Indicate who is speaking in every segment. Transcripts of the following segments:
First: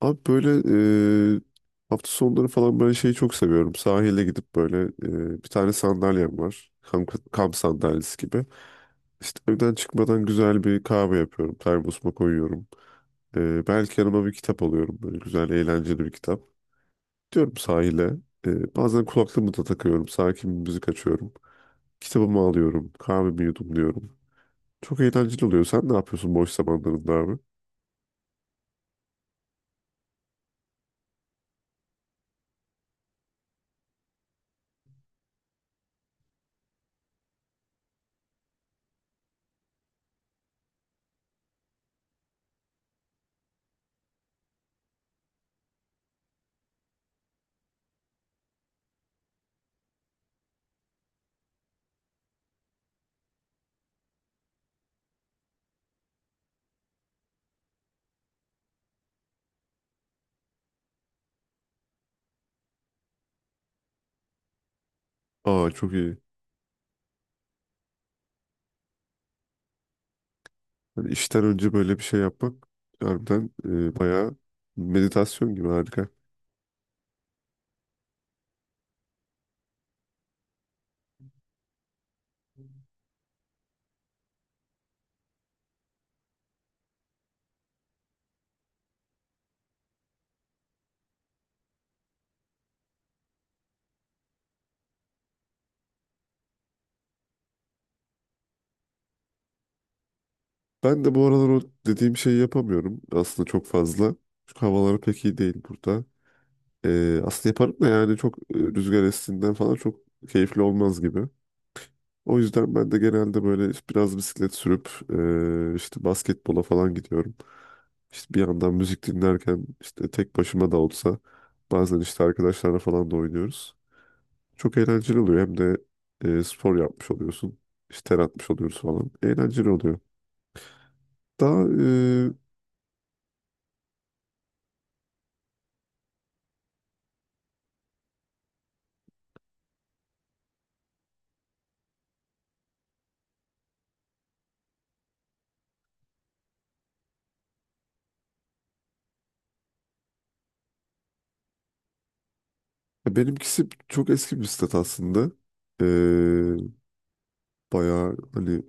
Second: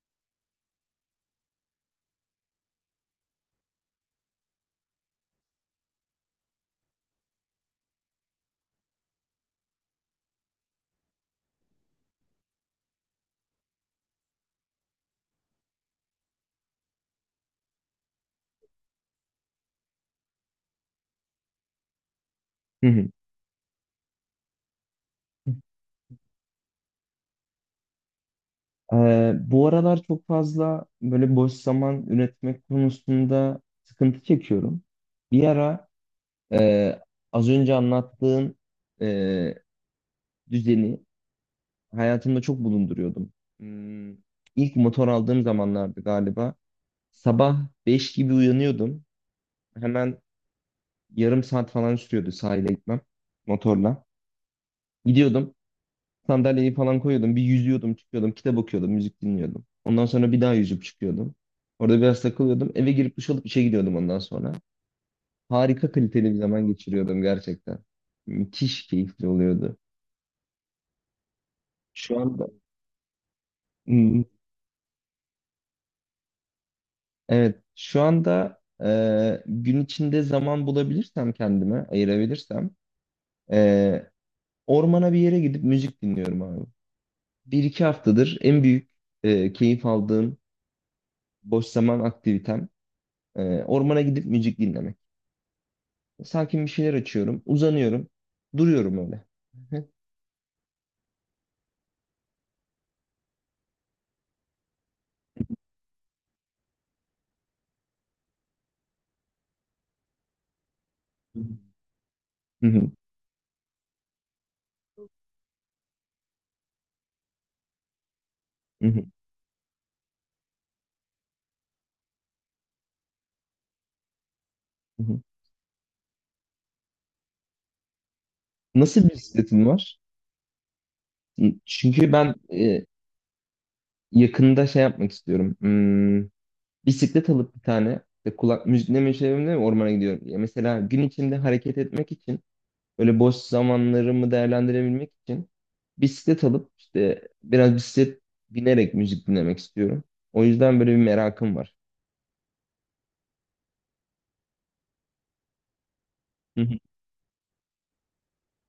Speaker 1: Abi böyle e, hafta sonları falan ben şeyi çok seviyorum. Sahile gidip böyle bir tane sandalyem var. Kamp, kamp sandalyesi gibi. İşte evden çıkmadan güzel bir kahve yapıyorum. Termosuma koyuyorum. Belki yanıma bir kitap alıyorum. Böyle güzel eğlenceli bir kitap. Diyorum sahile. Bazen kulaklığımı da takıyorum. Sakin bir müzik açıyorum. Kitabımı
Speaker 2: Hı
Speaker 1: alıyorum.
Speaker 2: hı.
Speaker 1: Kahvemi yudumluyorum. Çok eğlenceli oluyor. Sen ne yapıyorsun boş zamanlarında abi?
Speaker 2: Bu aralar çok fazla böyle boş zaman üretmek konusunda sıkıntı çekiyorum. Bir ara e, az önce anlattığın e, düzeni hayatımda çok bulunduruyordum. Hmm, ilk motor aldığım zamanlardı galiba. Sabah 5 gibi uyanıyordum. Hemen yarım saat falan sürüyordu sahile gitmem motorla. Gidiyordum. Sandalyeyi falan koyuyordum. Bir yüzüyordum, çıkıyordum. Kitap okuyordum, müzik dinliyordum. Ondan sonra bir daha yüzüp çıkıyordum. Orada biraz takılıyordum. Eve girip duş alıp işe gidiyordum ondan sonra.
Speaker 1: Aa, çok
Speaker 2: Harika
Speaker 1: iyi.
Speaker 2: kaliteli bir zaman geçiriyordum gerçekten. Müthiş keyifli oluyordu.
Speaker 1: Yani işten önce böyle bir şey
Speaker 2: Şu anda
Speaker 1: yapmak harbiden
Speaker 2: Hmm,
Speaker 1: bayağı meditasyon gibi harika.
Speaker 2: evet, şu anda gün içinde zaman bulabilirsem kendime ayırabilirsem e, ormana bir yere gidip müzik dinliyorum abi. Bir iki haftadır en büyük keyif aldığım boş zaman aktivitem ormana gidip müzik dinlemek. Sakin bir şeyler açıyorum. Uzanıyorum. Duruyorum öyle.
Speaker 1: Ben de bu aralar o dediğim şeyi yapamıyorum aslında çok fazla. Çünkü havalar pek iyi değil burada. Aslında yaparım da yani çok rüzgar estiğinden falan çok keyifli olmaz gibi.
Speaker 2: Hı hı.
Speaker 1: O
Speaker 2: Hı
Speaker 1: yüzden ben
Speaker 2: hı,
Speaker 1: de genelde böyle işte biraz bisiklet sürüp işte basketbola falan gidiyorum. İşte bir yandan
Speaker 2: hı hı,
Speaker 1: müzik dinlerken işte tek başıma da olsa bazen işte arkadaşlarla falan da oynuyoruz. Çok eğlenceli oluyor. Hem de spor yapmış oluyorsun. İşte ter atmış oluyoruz
Speaker 2: nasıl
Speaker 1: falan.
Speaker 2: bir bisikletin
Speaker 1: Eğlenceli
Speaker 2: var?
Speaker 1: oluyor. Daha
Speaker 2: Çünkü ben yakında şey yapmak istiyorum. Bisiklet alıp bir tane işte kulak müzikle çevremde ormana gidiyorum. Ya mesela gün içinde hareket etmek için böyle boş zamanlarımı değerlendirebilmek için bisiklet alıp işte biraz bisiklet binerek müzik dinlemek istiyorum. O yüzden böyle bir merakım var.
Speaker 1: Benimkisi çok eski bir bisiklet aslında. E,
Speaker 2: Hı hı.
Speaker 1: Bayağı hani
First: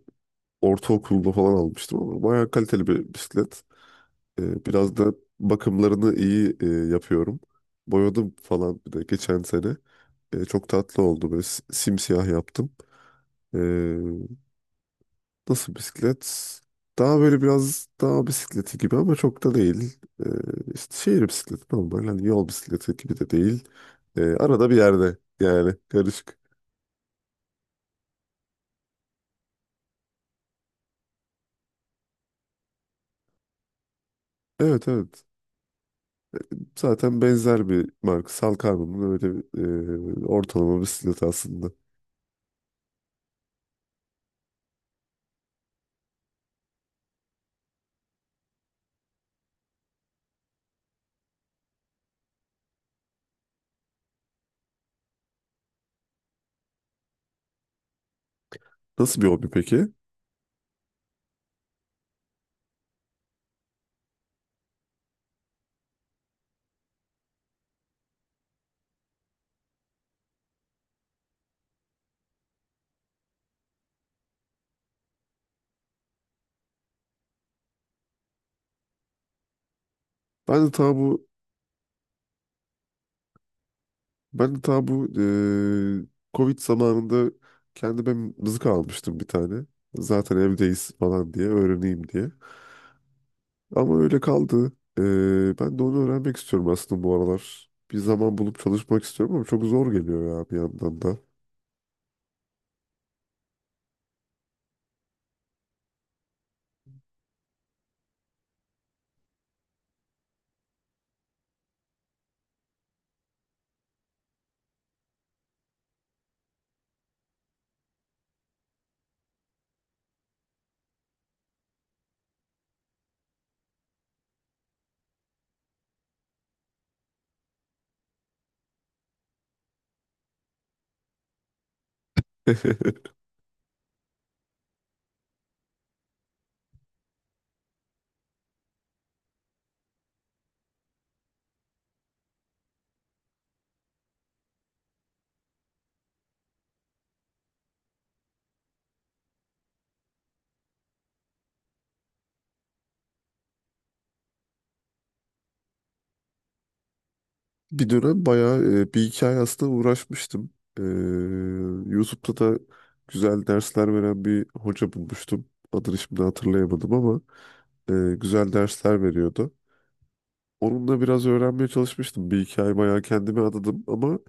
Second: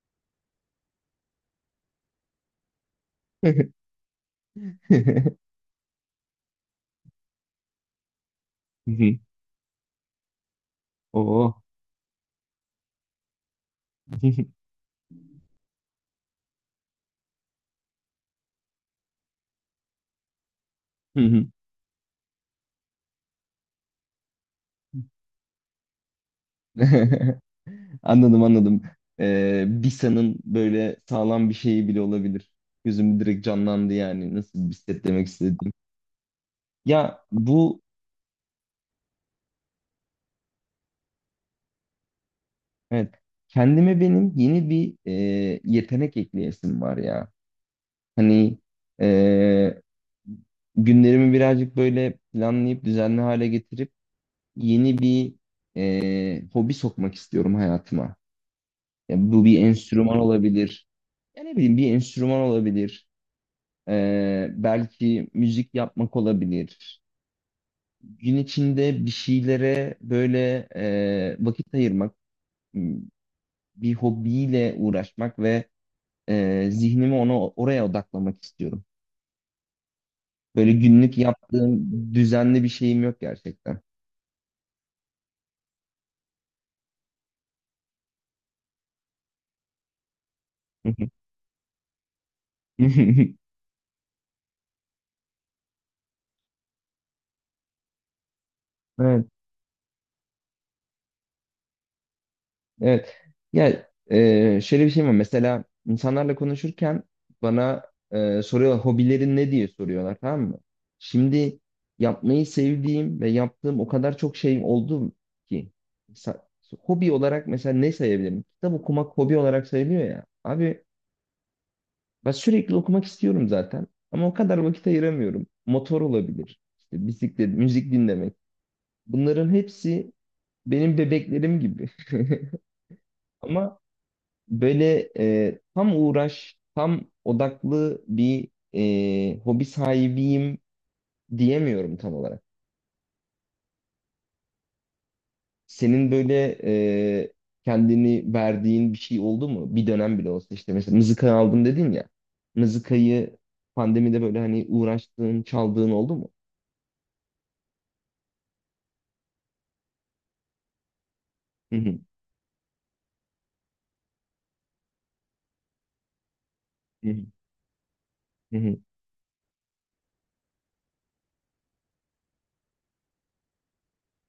Speaker 1: ortaokulda falan almıştım ama bayağı kaliteli bir bisiklet. Biraz da bakımlarını iyi yapıyorum. Boyadım falan bir
Speaker 2: Hı
Speaker 1: de
Speaker 2: hı.
Speaker 1: geçen sene. Çok tatlı oldu. Böyle
Speaker 2: Oo.
Speaker 1: simsiyah yaptım. E, Nasıl bisiklet? Daha böyle biraz daha bisikleti gibi ama çok da değil. Ee, işte şehir bisikleti normal. Hani yol bisikleti gibi de değil. Arada bir yerde yani karışık.
Speaker 2: Anladım, anladım. Bisa'nın böyle sağlam bir şeyi bile olabilir. Gözüm direkt canlandı yani nasıl bir
Speaker 1: Evet,
Speaker 2: set
Speaker 1: evet.
Speaker 2: demek istediğim.
Speaker 1: Zaten
Speaker 2: Ya
Speaker 1: benzer
Speaker 2: bu,
Speaker 1: bir marka. Salkarma'nın öyle bir, ortalama bisikleti aslında.
Speaker 2: evet, kendime benim yeni bir yetenek ekleyesim var ya. Hani e, günlerimi birazcık böyle planlayıp düzenli hale getirip yeni bir hobi sokmak istiyorum hayatıma. Ya
Speaker 1: Nasıl bir
Speaker 2: bu
Speaker 1: hobi
Speaker 2: bir
Speaker 1: peki?
Speaker 2: enstrüman olabilir. Ya ne bileyim bir enstrüman olabilir. Belki müzik yapmak olabilir. Gün içinde bir şeylere böyle vakit ayırmak, m, bir hobiyle uğraşmak ve zihnimi ona oraya odaklamak istiyorum.
Speaker 1: Ben de
Speaker 2: Böyle
Speaker 1: ta
Speaker 2: günlük
Speaker 1: bu
Speaker 2: yaptığım düzenli bir şeyim yok gerçekten.
Speaker 1: ben de ta bu e, Covid zamanında kendime mızık almıştım bir tane. Zaten evdeyiz falan diye öğreneyim diye. Ama öyle kaldı. Ben de onu öğrenmek istiyorum aslında bu aralar. Bir zaman bulup çalışmak
Speaker 2: Evet.
Speaker 1: istiyorum ama çok zor geliyor ya bir yandan da.
Speaker 2: Evet. Ya şöyle bir şey var. Mesela insanlarla konuşurken bana soruyorlar, hobilerin ne diye soruyorlar, tamam mı? Şimdi yapmayı sevdiğim ve yaptığım o kadar çok şey oldu ki. Sa- hobi olarak mesela ne sayabilirim? Kitap okumak hobi olarak sayılıyor ya. Abi, ben sürekli okumak istiyorum zaten. Ama o kadar vakit ayıramıyorum. Motor olabilir. İşte bisiklet, müzik dinlemek. Bunların hepsi benim bebeklerim gibi. Ama böyle tam uğraş, tam odaklı bir hobi sahibiyim diyemiyorum tam olarak. Senin böyle e, kendini verdiğin bir şey oldu mu? Bir dönem bile olsa, işte mesela mızıka aldım dedin ya. Mızıkayı pandemide böyle hani uğraştığın, çaldığın oldu mu?
Speaker 1: Bir dönem bayağı bir iki ay aslında uğraşmıştım. Ee,
Speaker 2: Hı hı,
Speaker 1: YouTube'da da güzel dersler veren bir hoca bulmuştum. Adını şimdi hatırlayamadım
Speaker 2: hı
Speaker 1: ama güzel
Speaker 2: hı,
Speaker 1: dersler veriyordu. Onunla biraz öğrenmeye çalışmıştım. Bir iki ay bayağı kendimi adadım ama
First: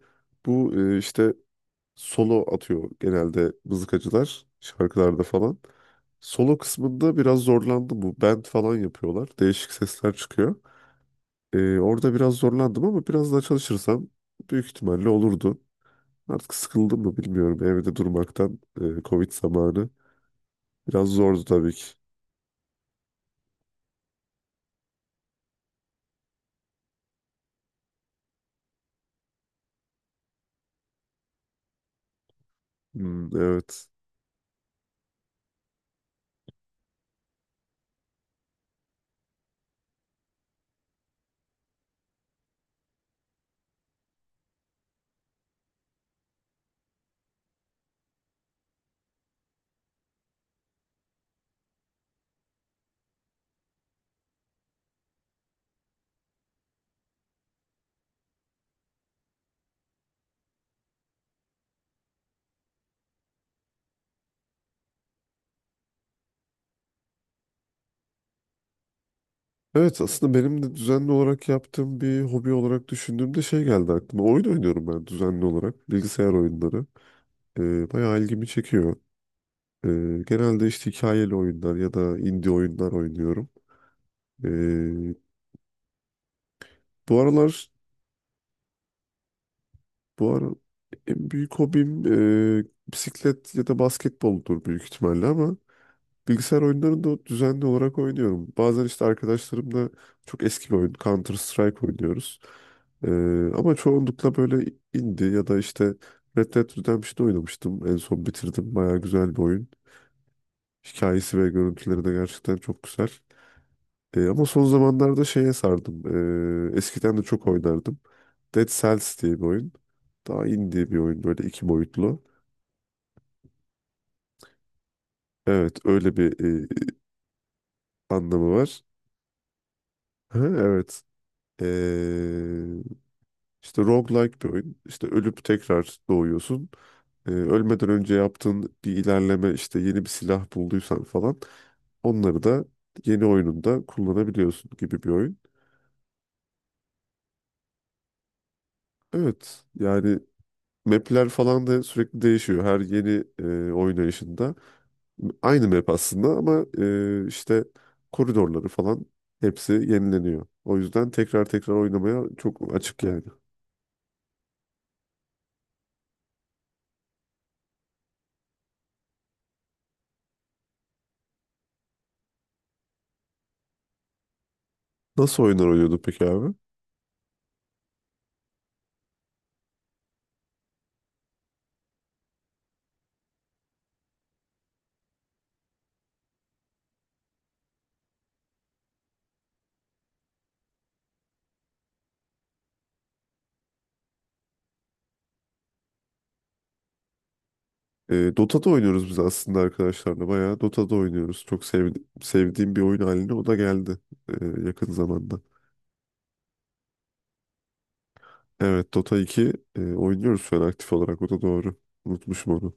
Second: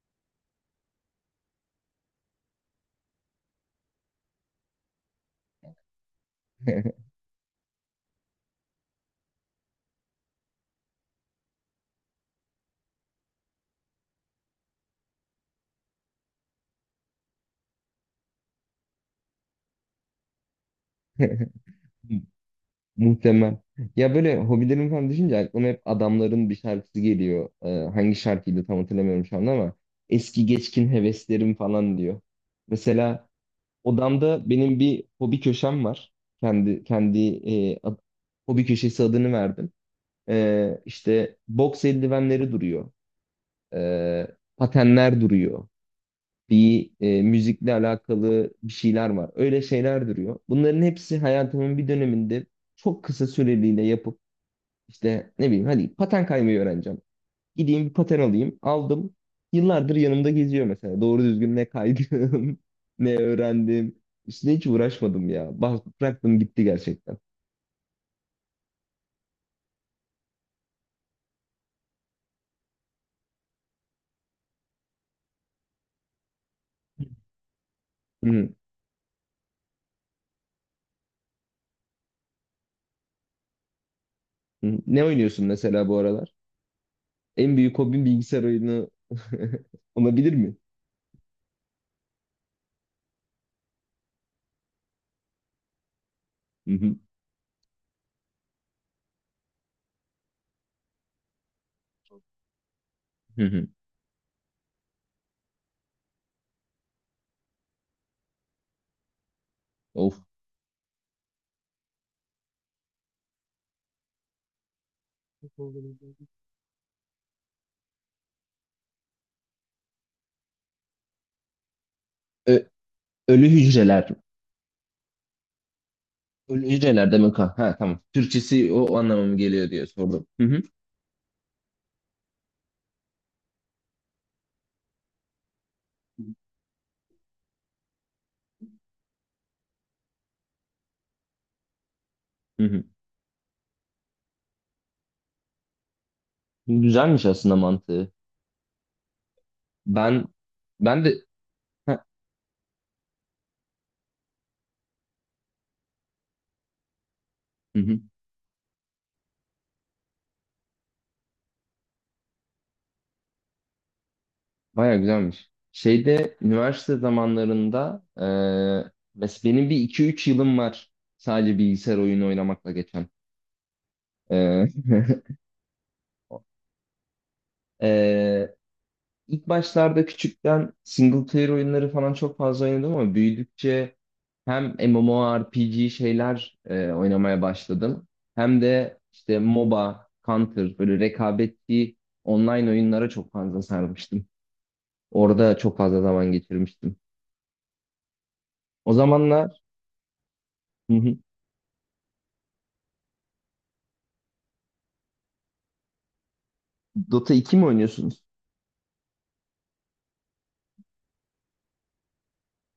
Speaker 1: bu işte solo atıyor genelde mızıkacılar şarkılarda falan. Solo
Speaker 2: hı
Speaker 1: kısmında biraz zorlandım bu. Band falan yapıyorlar. Değişik sesler çıkıyor. Orada biraz zorlandım ama biraz daha çalışırsam büyük ihtimalle olurdu. Artık sıkıldım mı bilmiyorum. Evde durmaktan Covid zamanı biraz zordu tabii ki.
Speaker 2: hı. Muhtemel. Ya böyle hobilerim falan düşünce aklıma hep adamların bir şarkısı geliyor. Hangi şarkıydı tam hatırlamıyorum şu anda ama eski geçkin heveslerim falan diyor.
Speaker 1: Hmm,
Speaker 2: Mesela
Speaker 1: evet.
Speaker 2: odamda benim bir hobi köşem var. Kendi kendi e, ad- hobi köşesi adını verdim. İşte boks eldivenleri duruyor. Ee, Patenler duruyor. Bir müzikle alakalı bir şeyler var. Öyle şeyler duruyor. Bunların hepsi hayatımın bir döneminde çok kısa süreliğine yapıp işte ne bileyim, hadi paten kaymayı öğreneceğim. Gideyim bir paten alayım. Aldım. Yıllardır yanımda geziyor mesela. Doğru düzgün ne kaydım, ne öğrendim. Üstüne hiç uğraşmadım ya. Bıraktım gitti gerçekten.
Speaker 1: Evet, aslında benim de düzenli olarak yaptığım bir hobi olarak düşündüğümde şey geldi aklıma. Oyun oynuyorum ben düzenli olarak. Bilgisayar oyunları. Bayağı
Speaker 2: Hı
Speaker 1: ilgimi
Speaker 2: hı.
Speaker 1: çekiyor. Ee, Genelde işte hikayeli oyunlar ya da indie oyunlar oynuyorum.
Speaker 2: Hı. Ne
Speaker 1: Ee,
Speaker 2: oynuyorsun mesela bu aralar?
Speaker 1: Bu
Speaker 2: En
Speaker 1: aralar
Speaker 2: büyük hobin bilgisayar oyunu
Speaker 1: bu
Speaker 2: olabilir
Speaker 1: ara
Speaker 2: mi?
Speaker 1: en büyük hobim bisiklet ya da basketboldur büyük ihtimalle ama bilgisayar
Speaker 2: Hı hı.
Speaker 1: oyunlarını da düzenli olarak oynuyorum. Bazen işte arkadaşlarımla çok eski bir oyun Counter Strike oynuyoruz. E,
Speaker 2: Hı hı.
Speaker 1: Ama çoğunlukla böyle indie ya da işte Red Dead Redemption'ı oynamıştım. En son bitirdim. Bayağı güzel bir oyun.
Speaker 2: Of.
Speaker 1: Hikayesi ve görüntüleri de gerçekten çok güzel. Ama son zamanlarda şeye sardım. Eskiden de çok oynardım. Dead Cells diye bir oyun. Daha indie bir oyun böyle iki boyutlu.
Speaker 2: Ö- Ölü hücreler.
Speaker 1: Evet, öyle bir
Speaker 2: Ölü hücreler demek, ha. Ha, tamam.
Speaker 1: anlamı
Speaker 2: Türkçesi
Speaker 1: var.
Speaker 2: o anlamamı geliyor diye sordum.
Speaker 1: Ha,
Speaker 2: Hı hı.
Speaker 1: evet. E, işte roguelike bir oyun. İşte ölüp tekrar doğuyorsun. Ölmeden önce yaptığın bir ilerleme işte yeni bir silah bulduysan falan onları da
Speaker 2: Hı hı.
Speaker 1: yeni oyununda kullanabiliyorsun gibi bir oyun.
Speaker 2: Güzelmiş aslında mantığı.
Speaker 1: Evet yani
Speaker 2: Ben ben de
Speaker 1: Map'ler falan da
Speaker 2: heh,
Speaker 1: sürekli değişiyor. Her yeni oynayışında aynı map aslında ama işte
Speaker 2: hı hı.
Speaker 1: koridorları falan hepsi yenileniyor. O yüzden tekrar tekrar oynamaya çok açık yani.
Speaker 2: Bayağı güzelmiş. Şeyde üniversite zamanlarında mes benim bir iki üç yılım var sadece bilgisayar oyunu oynamakla geçen. Eee
Speaker 1: Nasıl oyunlar oynuyorduk peki abi?
Speaker 2: eee, ilk başlarda küçükten single player oyunları falan çok fazla oynadım ama büyüdükçe hem MMORPG şeyler oynamaya başladım. Hem de işte MOBA, Counter böyle rekabetli online oyunlara çok fazla sarmıştım. Orada çok fazla zaman geçirmiştim.
Speaker 1: Dota'da
Speaker 2: O
Speaker 1: oynuyoruz biz aslında
Speaker 2: zamanlar
Speaker 1: arkadaşlarla. Bayağı Dota'da
Speaker 2: hı hı.
Speaker 1: oynuyoruz. Sevdiğim bir oyun haline o da geldi yakın zamanda.
Speaker 2: Dota 2 mi oynuyorsunuz?
Speaker 1: Evet, Dota 2 oynuyoruz şu an aktif olarak. O da doğru. Unutmuşum onu.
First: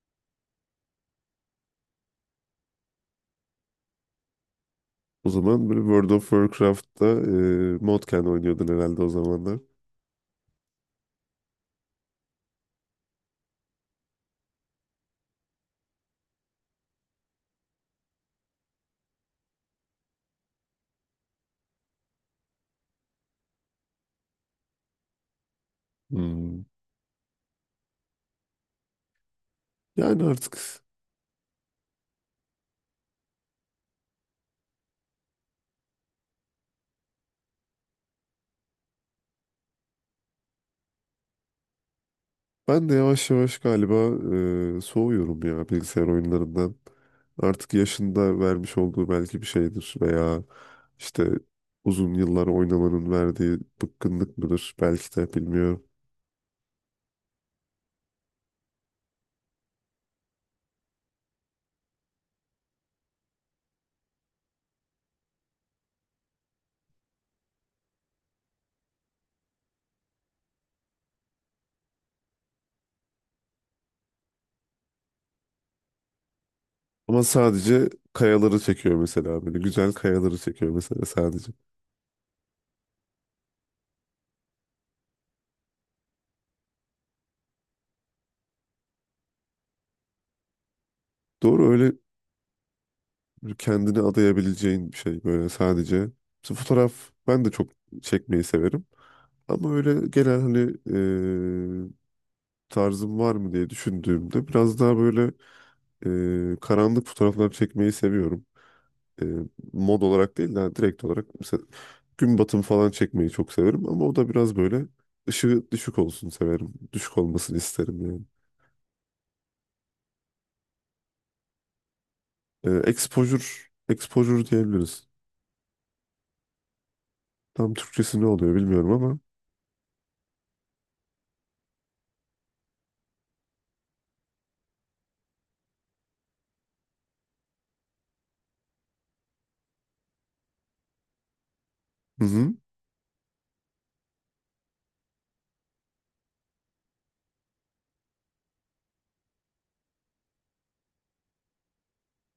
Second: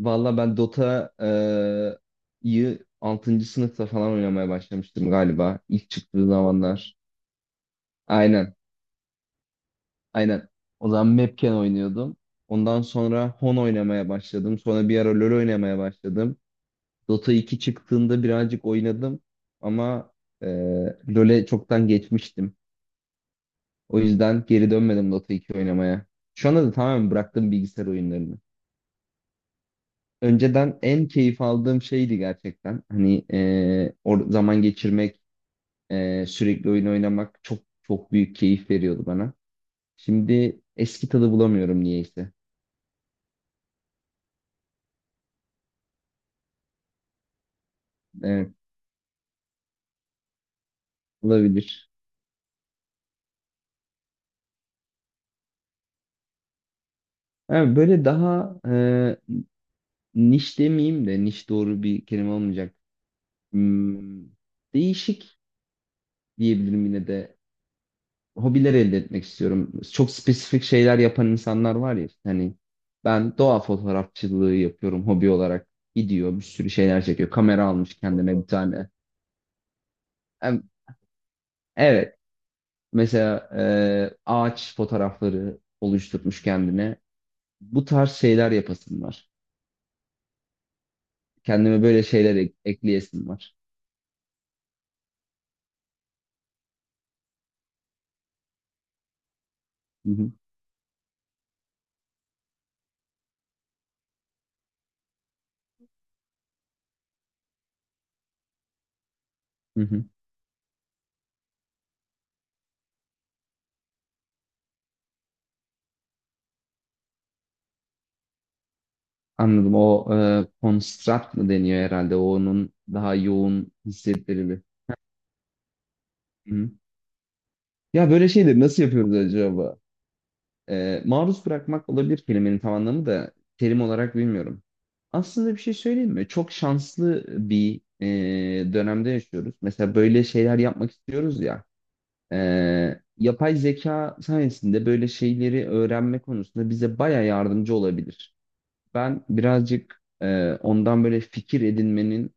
Speaker 2: Valla ben Dota'yı altıncı sınıfta falan oynamaya başlamıştım
Speaker 1: O
Speaker 2: galiba.
Speaker 1: zaman böyle
Speaker 2: İlk
Speaker 1: World of
Speaker 2: çıktığı zamanlar.
Speaker 1: Warcraft'ta Modken
Speaker 2: Aynen,
Speaker 1: oynuyordun herhalde o zamanlar.
Speaker 2: aynen. O zaman Mapken oynuyordum. Ondan sonra Hon oynamaya başladım. Sonra bir ara LoL oynamaya başladım. Dota 2 çıktığında birazcık oynadım. Ama e, LoL'e çoktan geçmiştim. O yüzden geri dönmedim Dota 2 oynamaya. Şu
Speaker 1: Hmm.
Speaker 2: anda da tamamen bıraktım bilgisayar oyunlarını.
Speaker 1: Yani
Speaker 2: Önceden
Speaker 1: artık
Speaker 2: en keyif aldığım şeydi gerçekten. Hani e, or zaman geçirmek, sürekli oyun oynamak çok çok büyük keyif veriyordu bana. Şimdi eski tadı bulamıyorum niyeyse.
Speaker 1: ben de yavaş yavaş galiba soğuyorum ya bilgisayar oyunlarından. Artık yaşında
Speaker 2: Evet,
Speaker 1: vermiş olduğu belki bir şeydir veya işte
Speaker 2: olabilir.
Speaker 1: uzun yıllar oynamanın verdiği bıkkınlık mıdır belki de bilmiyorum.
Speaker 2: Ha, böyle daha niş demeyeyim de, niş doğru bir kelime olmayacak. Hmm, Değişik diyebilirim yine de, hobiler elde etmek istiyorum. Çok spesifik şeyler yapan insanlar var ya. Hani ben doğa fotoğrafçılığı yapıyorum hobi olarak. Gidiyor bir sürü şeyler
Speaker 1: Ama
Speaker 2: çekiyor. Kamera
Speaker 1: sadece
Speaker 2: almış kendine bir
Speaker 1: kayaları
Speaker 2: tane.
Speaker 1: çekiyor mesela böyle güzel kayaları
Speaker 2: Hem-
Speaker 1: çekiyor mesela sadece.
Speaker 2: Evet. Mesela ağaç fotoğrafları oluşturmuş kendine. Bu tarz şeyler yapasım var.
Speaker 1: Doğru
Speaker 2: Kendime
Speaker 1: öyle.
Speaker 2: böyle şeyler ekleyesim
Speaker 1: Böyle
Speaker 2: var.
Speaker 1: kendini adayabileceğin bir şey böyle sadece. Mesela fotoğraf ben de çok çekmeyi severim. Ama öyle
Speaker 2: Hı hı,
Speaker 1: genel hani eee, tarzım var mı diye düşündüğümde biraz daha böyle karanlık fotoğraflar çekmeyi seviyorum. Eee,
Speaker 2: hı
Speaker 1: Mod
Speaker 2: hı.
Speaker 1: olarak değil de hani direkt olarak mesela gün batımı falan çekmeyi çok severim ama o da biraz böyle ışığı düşük olsun severim. Düşük olmasını isterim yani.
Speaker 2: Anladım. O construct mı deniyor herhalde? O onun daha
Speaker 1: Exposure,
Speaker 2: yoğun
Speaker 1: exposure
Speaker 2: hissettirili.
Speaker 1: diyebiliriz.
Speaker 2: Hı hı.
Speaker 1: Tam
Speaker 2: Ya
Speaker 1: Türkçesi ne
Speaker 2: böyle
Speaker 1: oluyor
Speaker 2: şeyleri nasıl
Speaker 1: bilmiyorum
Speaker 2: yapıyoruz
Speaker 1: ama.
Speaker 2: acaba? Maruz bırakmak olabilir kelimenin tam anlamı, da terim olarak bilmiyorum. Aslında bir şey söyleyeyim mi? Çok şanslı bir dönemde yaşıyoruz. Mesela böyle şeyler yapmak istiyoruz ya.
Speaker 1: Hı hı.
Speaker 2: e, Yapay zeka sayesinde böyle şeyleri öğrenme konusunda bize baya yardımcı olabilir. Ben birazcık ondan böyle fikir edinmenin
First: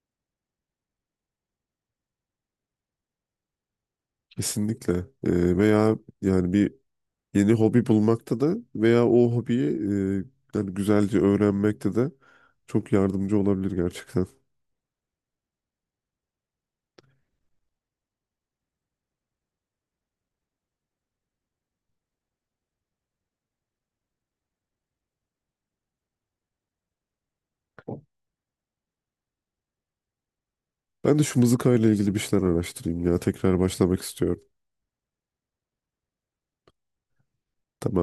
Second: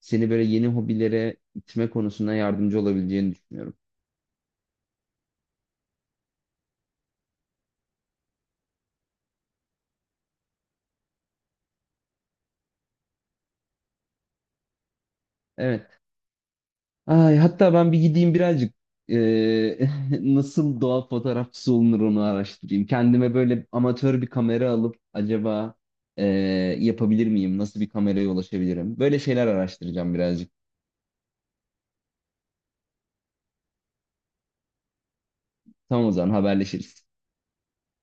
Speaker 2: seni böyle yeni hobilere itme konusunda yardımcı olabileceğini düşünüyorum.
Speaker 1: Kesinlikle. Veya yani bir yeni hobi bulmakta da veya o hobiyi yani güzelce öğrenmekte de çok yardımcı olabilir gerçekten.
Speaker 2: Evet. Ay, hatta ben bir gideyim birazcık eee, nasıl doğa fotoğrafçısı olunur onu araştırayım. Kendime böyle amatör bir kamera alıp acaba eee, yapabilir miyim? Nasıl bir kameraya ulaşabilirim? Böyle şeyler araştıracağım birazcık.
Speaker 1: Ben de şu mızıkayla ilgili bir şeyler araştırayım ya. Tekrar başlamak istiyorum.
Speaker 2: Tamam, o zaman haberleşiriz.
Speaker 1: Tamamdır